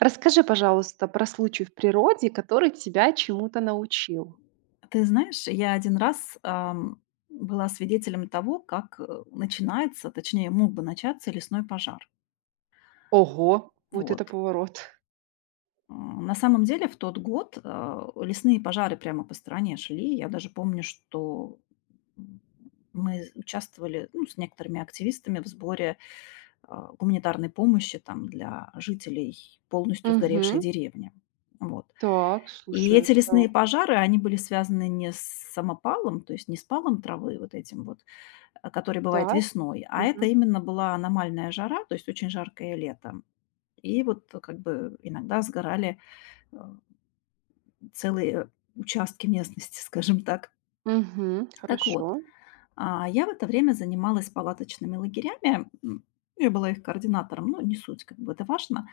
Расскажи, пожалуйста, про случай в природе, который тебя чему-то научил. Ты знаешь, я один раз, была свидетелем того, как, начинается, точнее, мог бы начаться лесной пожар. Ого, вот это Вот. поворот. На самом деле в тот год, лесные пожары прямо по стране шли. Я даже помню, что, м, мы участвовали, ну, с некоторыми активистами в сборе, гуманитарной помощи там для жителей полностью сгоревшей Мгм. деревни. Вот. Так, И слушай, эти это да. лесные пожары, они были связаны не с самопалом, то есть не с палом травы вот этим вот, который бывает Так, весной. А это мгм. именно была аномальная жара, то есть очень жаркое лето. И вот как бы иногда сгорали э, целые участки местности, скажем так. Мгм. Так Хорошо. вот, я в это время занималась палаточными лагерями. Я была их координатором, но не суть, как бы это важно.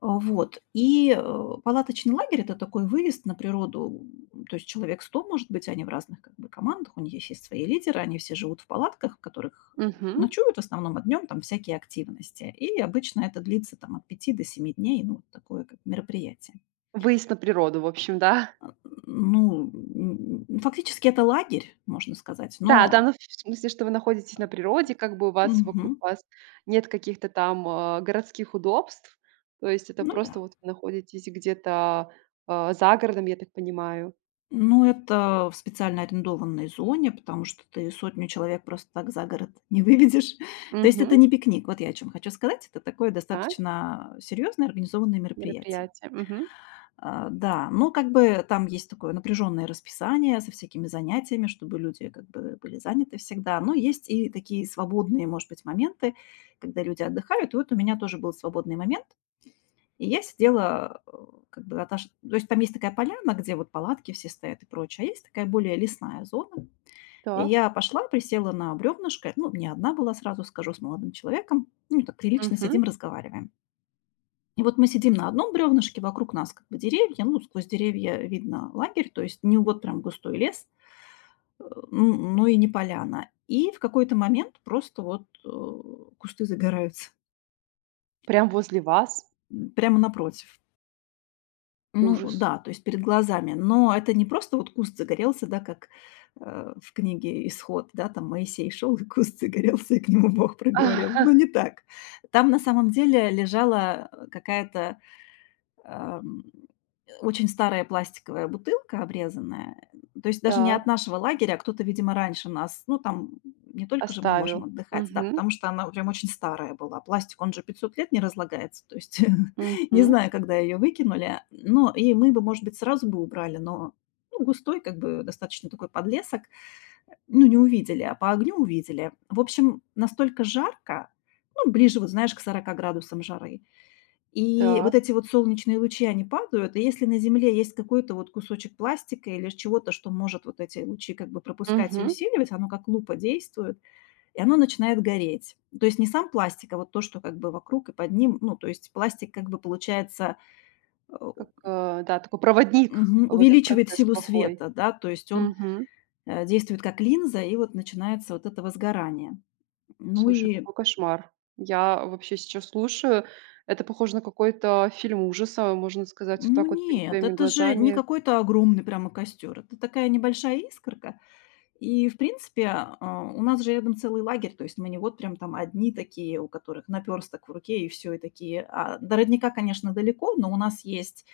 Вот. Палаточный лагерь- это такой выезд на природу. То есть человек 100 может быть, они в разных как бы командах, у них есть свои лидеры, они все живут в палатках, в которых, Мгм. ночуют в основном, а днем там всякие активности. И обычно это длится там от 5 до 7 дней, ну, вот такое как мероприятие. Выезд на природу, в общем, да? Ну, фактически это лагерь, можно сказать, Да, да, но ну, в смысле, что вы находитесь на природе, как бы у вас вокруг мгм. вас нет каких-то там, городских удобств. То есть это Ну да. просто вот вы находитесь где-то, за городом, я так понимаю. Ну, это в специально арендованной зоне, потому что ты сотню человек просто так за город не выведешь. То есть это Мгм. не пикник, вот я о чём хочу сказать. Это такое Так, достаточно серьезное организованное мероприятие. мероприятие. Мгм. Да, но как бы там есть такое напряженное расписание со всякими занятиями, чтобы люди как бы были заняты всегда. Но есть и такие свободные, может быть, моменты, когда люди отдыхают. И вот у меня тоже был свободный момент. И я сидела, как бы отош то есть там есть такая поляна, где вот палатки все стоят и прочее, а есть такая более лесная зона. И Так. я пошла, присела на бревнышко, ну, не одна была, сразу скажу, с молодым человеком. Ну, так прилично Мгм. сидим, разговариваем. И вот мы сидим на одном бревнышке, вокруг нас как бы деревья, ну, сквозь деревья видно лагерь, то есть не вот прям густой лес, э, н но и не поляна. И в какой-то момент просто вот, кусты загораются, Прям возле вас? Прямо напротив. Ну Ужас. да, то есть перед глазами. Но это не просто вот куст загорелся, да, как, в книге "Исход", да, там Моисей шел и куст загорелся, и к нему Бог проговорил. Но не так. Там на самом деле лежала, какая-то ам, очень старая пластиковая бутылка обрезанная. То есть даже не от Так, нашего лагеря, а кто-то, видимо, раньше нас. Ну, там не только же мы можем оставил. отдыхать, да, Мгм, потому что она прям очень старая была. Пластик, он же 500 лет не разлагается, то есть не мгм. знаю, когда ее выкинули. Но и мы бы, может быть, сразу бы убрали, но ну, густой, как бы достаточно такой подлесок. Ну, не увидели, а по огню увидели. В общем, настолько жарко, ну, ближе, вот знаешь, к 40 градусам жары, и вот Так, эти вот солнечные лучи, они падают, и если на Земле есть какой-то вот кусочек пластика или чего-то, что может вот эти лучи как бы пропускать и мгм. усиливать, оно как лупа действует, и оно начинает гореть. То есть не сам пластик, а вот то, что как бы вокруг и под ним, ну, то есть пластик как бы получается э, Как, да, такой проводник в этот увеличивает процесс силу плохой. света, да, то есть он Мгм. Действует как линза, и вот начинается вот это возгорание. Ну Слушай, и какой кошмар. Я вообще сейчас слушаю. Это похоже на какой-то фильм ужаса, можно сказать, вот ну так вот перед нет, твоими это же не глазами. какой-то огромный прямо костер, это такая небольшая искорка. И, в принципе, у нас же рядом целый лагерь, то есть мы не вот прям там одни такие, у которых наперсток в руке и все, и такие. А до родника, конечно, далеко, но у нас есть,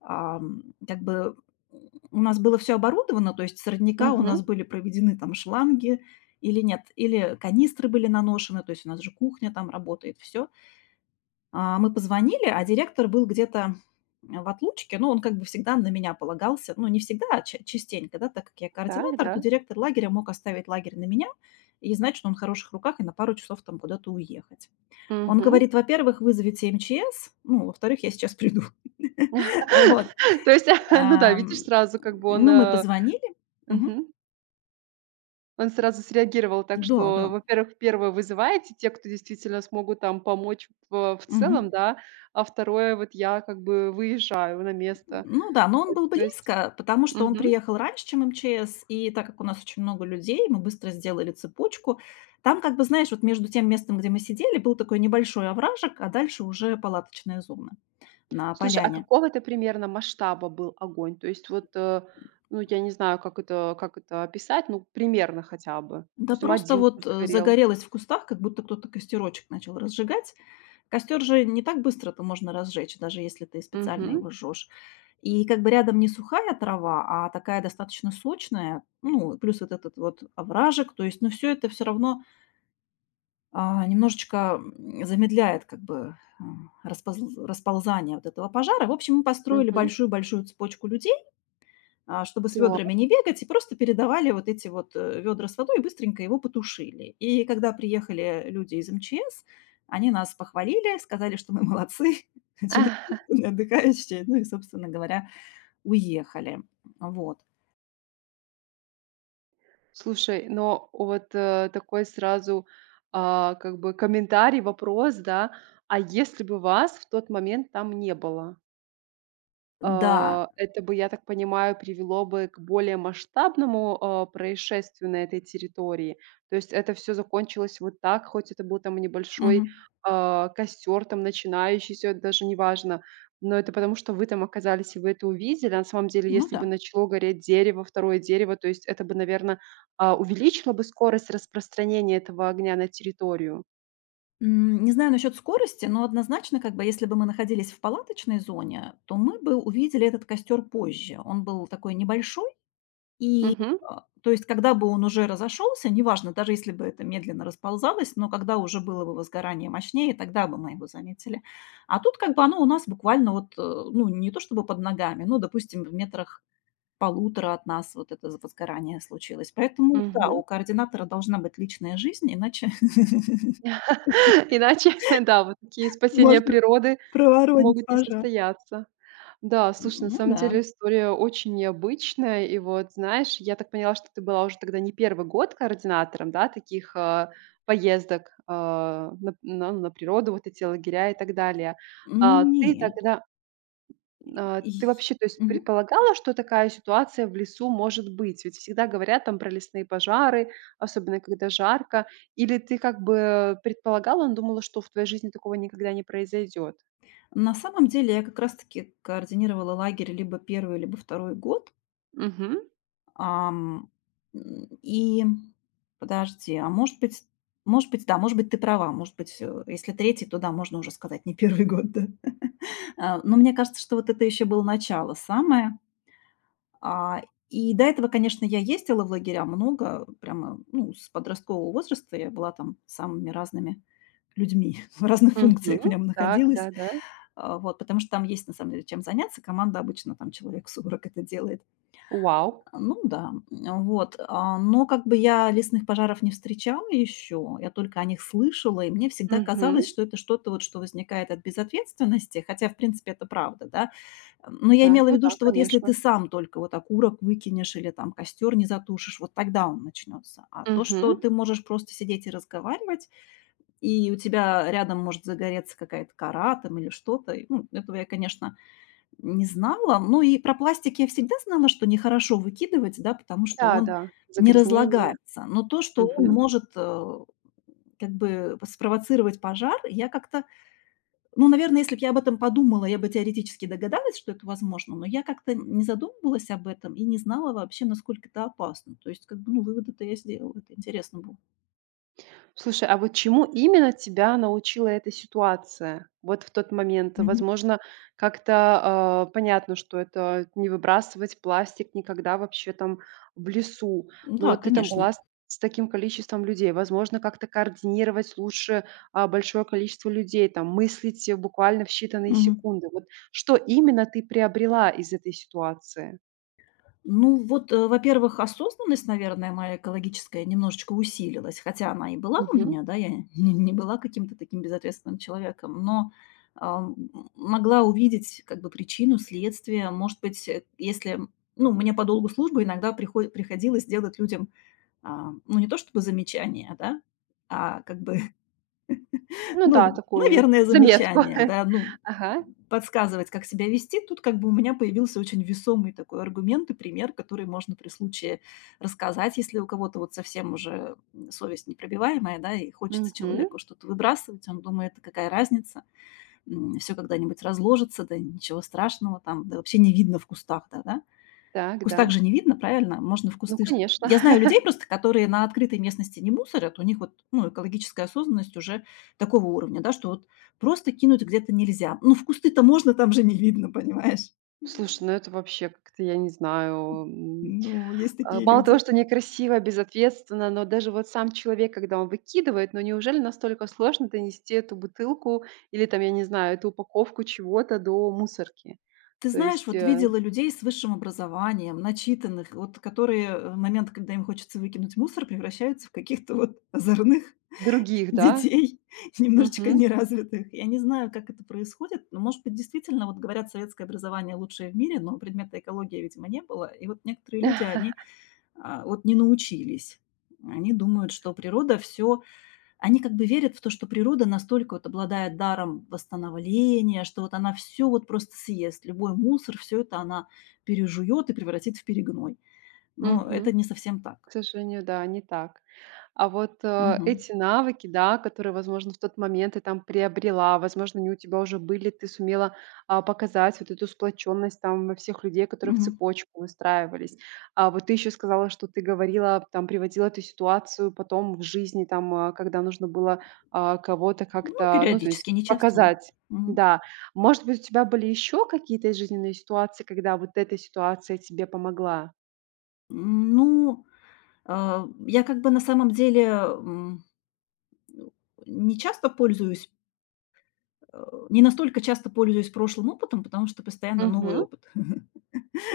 как бы, м, у нас было все оборудовано, то есть с родника у Мгм. нас были проведены там шланги или нет, или канистры были наношены, то есть у нас же кухня там работает, все. Мы позвонили, а директор был где-то, в отлучке. Ну, он как бы всегда на меня полагался. Ну, не всегда, а ча частенько, да. Так как я Так, координатор, то да. директор лагеря мог оставить лагерь на меня и знать, что он в хороших руках и на пару часов там куда-то уехать. Он Мгм. говорит: "Во-первых, вызовите МЧС, ну, во-вторых, я сейчас приду". Вот, То есть, ну да, видишь ам, сразу, как бы он, ну, мы э, позвонили. Мгм. Мгм. Он сразу среагировал, так Да, да. что, во-первых, первое вызываете те, кто действительно смогут там помочь в Мгм. целом, да, а второе вот я как бы выезжаю на место. Ну да, но Э, он был то есть близко, потому что он Мгм. приехал раньше, чем МЧС, и так как у нас очень много людей, мы быстро сделали цепочку. Там, как бы, знаешь, вот между тем местом, где мы сидели, был такой небольшой овражек, а дальше уже палаточная зона на Слушай, а поляне. какого ты примерно масштаба был огонь? То есть вот, ну, я не знаю, как это описать, ну, примерно хотя бы. То Да есть там просто один вот, куст горел. загорелось в кустах, как будто кто-то костерочек начал разжигать. Костер же не так быстро-то можно разжечь, даже если ты специально Мгм, его жжешь. И как бы рядом не сухая трава, а такая достаточно сочная, ну, плюс вот этот вот овражек. То есть, ну, все это все равно, немножечко, замедляет как бы, распозл расползание вот этого пожара. В общем, мы построили мгм. большую-большую цепочку людей, чтобы с ведрами Так. не бегать, и просто передавали вот эти вот ведра с водой и быстренько его потушили. И когда приехали люди из МЧС, они нас похвалили, сказали, что мы молодцы, очень активные, отдыхающие, ну и, собственно говоря, уехали. Вот. Слушай, но вот, такой сразу, как бы комментарий, вопрос, да. А если бы вас в тот момент там не было? Да. А, это бы, я так понимаю, привело бы к более масштабному, происшествию на этой территории. То есть это все закончилось вот так, хоть это был там небольшой, Мгм. Костер там начинающийся, даже неважно. Но это потому, что вы там оказались, и вы это увидели. А на самом деле, Ну если бы да. начало гореть дерево, второе дерево, то есть это бы, наверное, увеличило бы скорость распространения этого огня на территорию. Не знаю насчет скорости, но однозначно, как бы, если бы мы находились в палаточной зоне, то мы бы увидели этот костер позже. Он был такой небольшой, И, Мгм, то есть, когда бы он уже разошелся, неважно, даже если бы это медленно расползалось, но когда уже было бы возгорание мощнее, тогда бы мы его заметили. А тут как бы оно у нас буквально вот, ну, не то чтобы под ногами, ну, допустим, в метрах полутора от нас вот это возгорание случилось. Поэтому, да, мгм. у координатора должна быть личная жизнь, иначе Иначе, да, вот такие спасения можно природы проворонить могут не пожар. состояться. Да, слушай, на Ну самом да, деле история очень необычная. И вот, знаешь, я так поняла, что ты была уже тогда не первый год координатором, да, таких, поездок, на природу, вот эти лагеря и так далее. ну А ты нет. тогда, И- ты и- вообще, то есть, мгм. предполагала, что такая ситуация в лесу может быть? Ведь всегда говорят там про лесные пожары, особенно когда жарко. Или ты как бы предполагала, но думала, что в твоей жизни такого никогда не произойдет? На самом деле я как раз-таки координировала лагерь либо первый, либо второй год. Ам, и подожди, а может быть, да, может быть, ты права, может быть, если третий, то да, можно уже сказать не первый год, да. Но мне кажется, что вот это еще было начало самое. А, и до этого, конечно, я ездила в лагеря много, прямо, ну, с подросткового возраста я была там с самыми разными людьми в разных Мгм. функциях в нем Так, находилась. да-да. Вот, потому что там есть, на самом деле, чем заняться. Команда обычно там человек 40 это делает. Вау! Ну да, вот. Но как бы я лесных пожаров не встречала еще, я только о них слышала, и мне всегда Мгм. казалось, что это что-то вот, что возникает от безответственности, хотя, в принципе, это правда, да. Но я Так, имела в ну виду, да, что вот если ты конечно. сам только вот окурок выкинешь или там костер не затушишь, вот тогда он начнется. А то, что Мгм. ты можешь просто сидеть и разговаривать, и у тебя рядом может загореться какая-то кора там или что-то. И, ну, этого я, конечно, не знала. Ну и про пластик я всегда знала, что нехорошо выкидывать, да, потому что он Да-да, не загрязнение. разлагается. Но то, что он Мгм. может, как бы спровоцировать пожар, я как-то, ну, наверное, если бы я об этом подумала, я бы теоретически догадалась, что это возможно, но я как-то не задумывалась об этом и не знала вообще, насколько это опасно. То есть, как бы, ну, выводы-то я сделала, это интересно было. Слушай, а вот чему именно тебя научила эта ситуация? Вот в тот момент, Мгм. возможно, как-то, понятно, что это не выбрасывать пластик никогда вообще там в лесу. Но Да, вот ты там конечно. была с таким количеством людей. Возможно, как-то координировать лучше, большое количество людей, там мыслить, буквально в считанные Мгм. секунды. Вот что именно ты приобрела из этой ситуации? Ну вот, во-первых, осознанность, наверное, моя экологическая немножечко усилилась, хотя она и была у Мгм. меня, да, я не, не была каким-то таким безответственным человеком, но а, м, могла увидеть как бы причину, следствие. Может быть, если, ну, мне по долгу службы иногда приходилось делать людям, ну, не то чтобы замечания, да, а как бы Ну да, ну, такую наверное, заметку. замечание, да, ну, Ага. подсказывать, как себя вести. Тут как бы у меня появился очень весомый такой аргумент и пример, который можно при случае рассказать, если у кого-то вот совсем уже совесть непробиваемая, да, и хочется Мгм. человеку что-то выбрасывать, он думает, «Да какая разница, все когда-нибудь разложится, да ничего страшного, там, да вообще не видно в кустах, да, да. В Так, кустах да. же не видно, правильно? Можно в Ну, кусты. Ш конечно. Я знаю людей просто, которые на открытой местности не мусорят. У них вот, ну, экологическая осознанность уже такого уровня, да, что вот просто кинуть где-то нельзя. Ну, в кусты-то можно, там же не видно, понимаешь? Слушай, ну это вообще как-то, я не знаю, Ну, есть такие мало того, люди. что некрасиво, безответственно, но даже вот сам человек, когда он выкидывает, ну неужели настолько сложно донести эту бутылку или там, я не знаю, эту упаковку чего-то до мусорки? Ты То знаешь, есть, вот видела людей с высшим образованием, начитанных, вот которые, в момент, когда им хочется выкинуть мусор, превращаются в каких-то вот озорных других, да? детей, немножечко Мгм. неразвитых. Я не знаю, как это происходит, но, может быть, действительно, вот говорят, советское образование лучшее в мире, но предмета экология, видимо, не было. И вот некоторые люди, они вот не научились. Они думают, что природа все... Они как бы верят в то, что природа настолько вот обладает даром восстановления, что вот она все вот просто съест. Любой мусор, все это она пережует и превратит в перегной. Но это Мгм. не совсем так. К сожалению, да, не так. А вот, Мгм. эти навыки, да, которые, возможно, в тот момент ты там приобрела, возможно, они у тебя уже были, ты сумела, показать вот эту сплоченность там во всех людей, которые в Мгм. цепочку выстраивались. А вот ты еще сказала, что ты говорила, там приводила эту ситуацию потом в жизни, там, когда нужно было, кого-то Ну, как-то, ну, то есть периодически, не часто. Но- показать. мгм. Да. Может быть, у тебя были еще какие-то жизненные ситуации, когда вот эта ситуация тебе помогла? Ну, я как бы на самом деле, ну, не часто пользуюсь, э, не настолько часто пользуюсь прошлым опытом, потому что постоянно новый Угу, опыт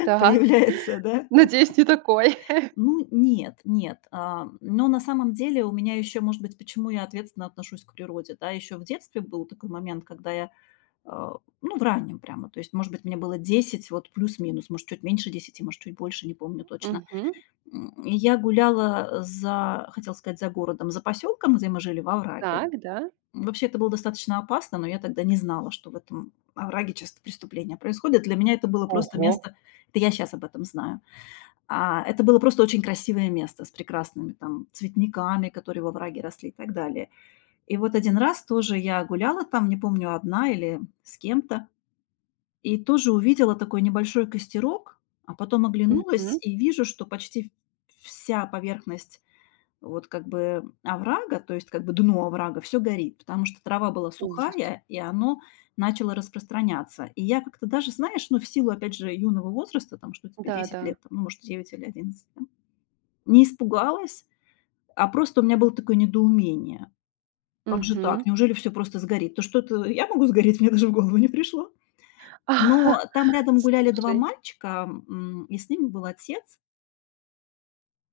так. появляется, да. Надеюсь, не такой. Ну, нет, нет. Но на самом деле у меня еще, может быть, почему я ответственно отношусь к природе, да, еще в детстве был такой момент, когда я, а, ну, в раннем прямо, то есть, может быть, мне было 10, вот плюс-минус, может, чуть меньше 10, может, чуть больше, не помню точно. Мгм. Я гуляла за, хотела сказать, за городом, за поселком, где мы жили, в овраге. Так, да. Вообще это было достаточно опасно, но я тогда не знала, что в этом овраге часто преступления происходят. Для меня это было просто Ого! место, это я сейчас об этом знаю, это было просто очень красивое место с прекрасными там цветниками, которые во враге росли и так далее. И вот один раз тоже я гуляла там, не помню, одна или с кем-то, и тоже увидела такой небольшой костерок, а потом оглянулась Мгм. и вижу, что почти вся поверхность вот как бы оврага, то есть как бы дно оврага, все горит, потому что трава была Ужас. сухая, и оно начало распространяться. И я как-то даже, знаешь, ну, в силу, опять же, юного возраста, там, что тебе 10 Да-да. лет, там, ну, может, 9 или 11, там, не испугалась, а просто у меня было такое недоумение. Как же так? Мгм. Неужели все просто сгорит? То что это я могу сгореть? Мне даже в голову не пришло. Но там рядом гуляли 2 Слушай. мальчика, и с ними был отец.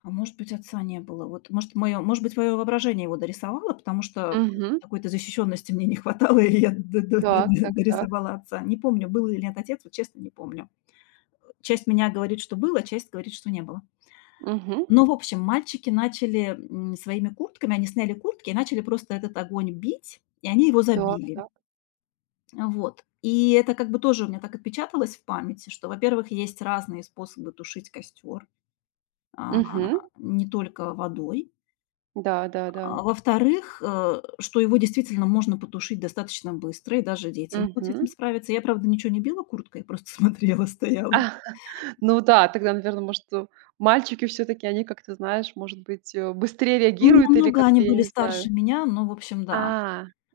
А может быть, отца не было. Вот, может, моё воображение его дорисовало, потому что Мгм. какой-то защищенности мне не хватало, и я д д д Так, д так, так. дорисовала отца. Не помню, был или нет отец, вот честно не помню. Часть меня говорит, что было, часть говорит, что не было. Мгм. Но, в общем, мальчики начали, своими куртками они сняли куртки и начали просто этот огонь бить, и они его Так, забили. так. Вот. И это как бы тоже у меня так отпечаталось в памяти, что, во-первых, есть разные способы тушить костер, а, Мгм. не только водой. Да-да-да. Во-вторых, что его действительно можно потушить достаточно быстро, и даже дети могут с этим Мгм. справиться. Я, правда, ничего не била курткой, просто смотрела, стояла. Ну да, тогда, наверное, может, мальчики все таки они как-то, знаешь, может быть, быстрее Не реагируют или намного они как-то, я были не знаю. старше меня, но, в общем, А, да.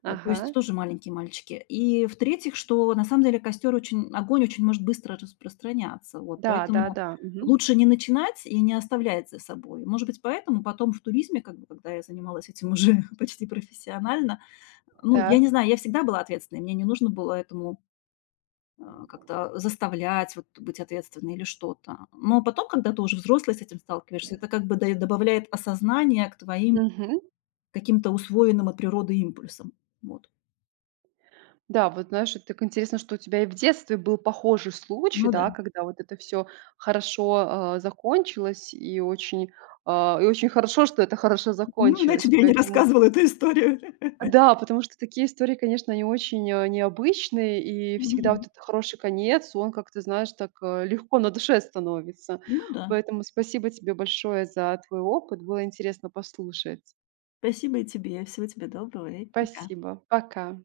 То ага. есть тоже маленькие мальчики. И, в-третьих, что на самом деле костер очень огонь очень может быстро распространяться. Вот, поэтому Да-да-да. Мгм. лучше не начинать и не оставлять за собой. Может быть, поэтому потом в туризме, как бы, когда я занималась этим уже почти профессионально, ну, я не Так. знаю, я всегда была ответственной, мне не нужно было этому как-то заставлять вот быть ответственной или что-то. Но потом, когда ты уже взрослый с этим сталкиваешься, это как бы добавляет осознание к твоим Мгм. каким-то усвоенным от природы импульсам. Вот. Да, вот знаешь, вот так интересно, что у тебя и в детстве был похожий случай, Ну да. да, когда вот это все хорошо, закончилось, и очень, и очень хорошо, что это хорошо Ну, иначе закончилось. бы я не Поэтому рассказывала эту историю. да, потому что такие истории, конечно, они очень, необычные, и всегда Мгм. вот этот хороший конец, он как-то, знаешь, так, легко на душе становится. Ну да. Поэтому спасибо тебе большое за твой опыт. Было интересно послушать. Спасибо и тебе. Всего тебе доброго и пока. Спасибо. Пока.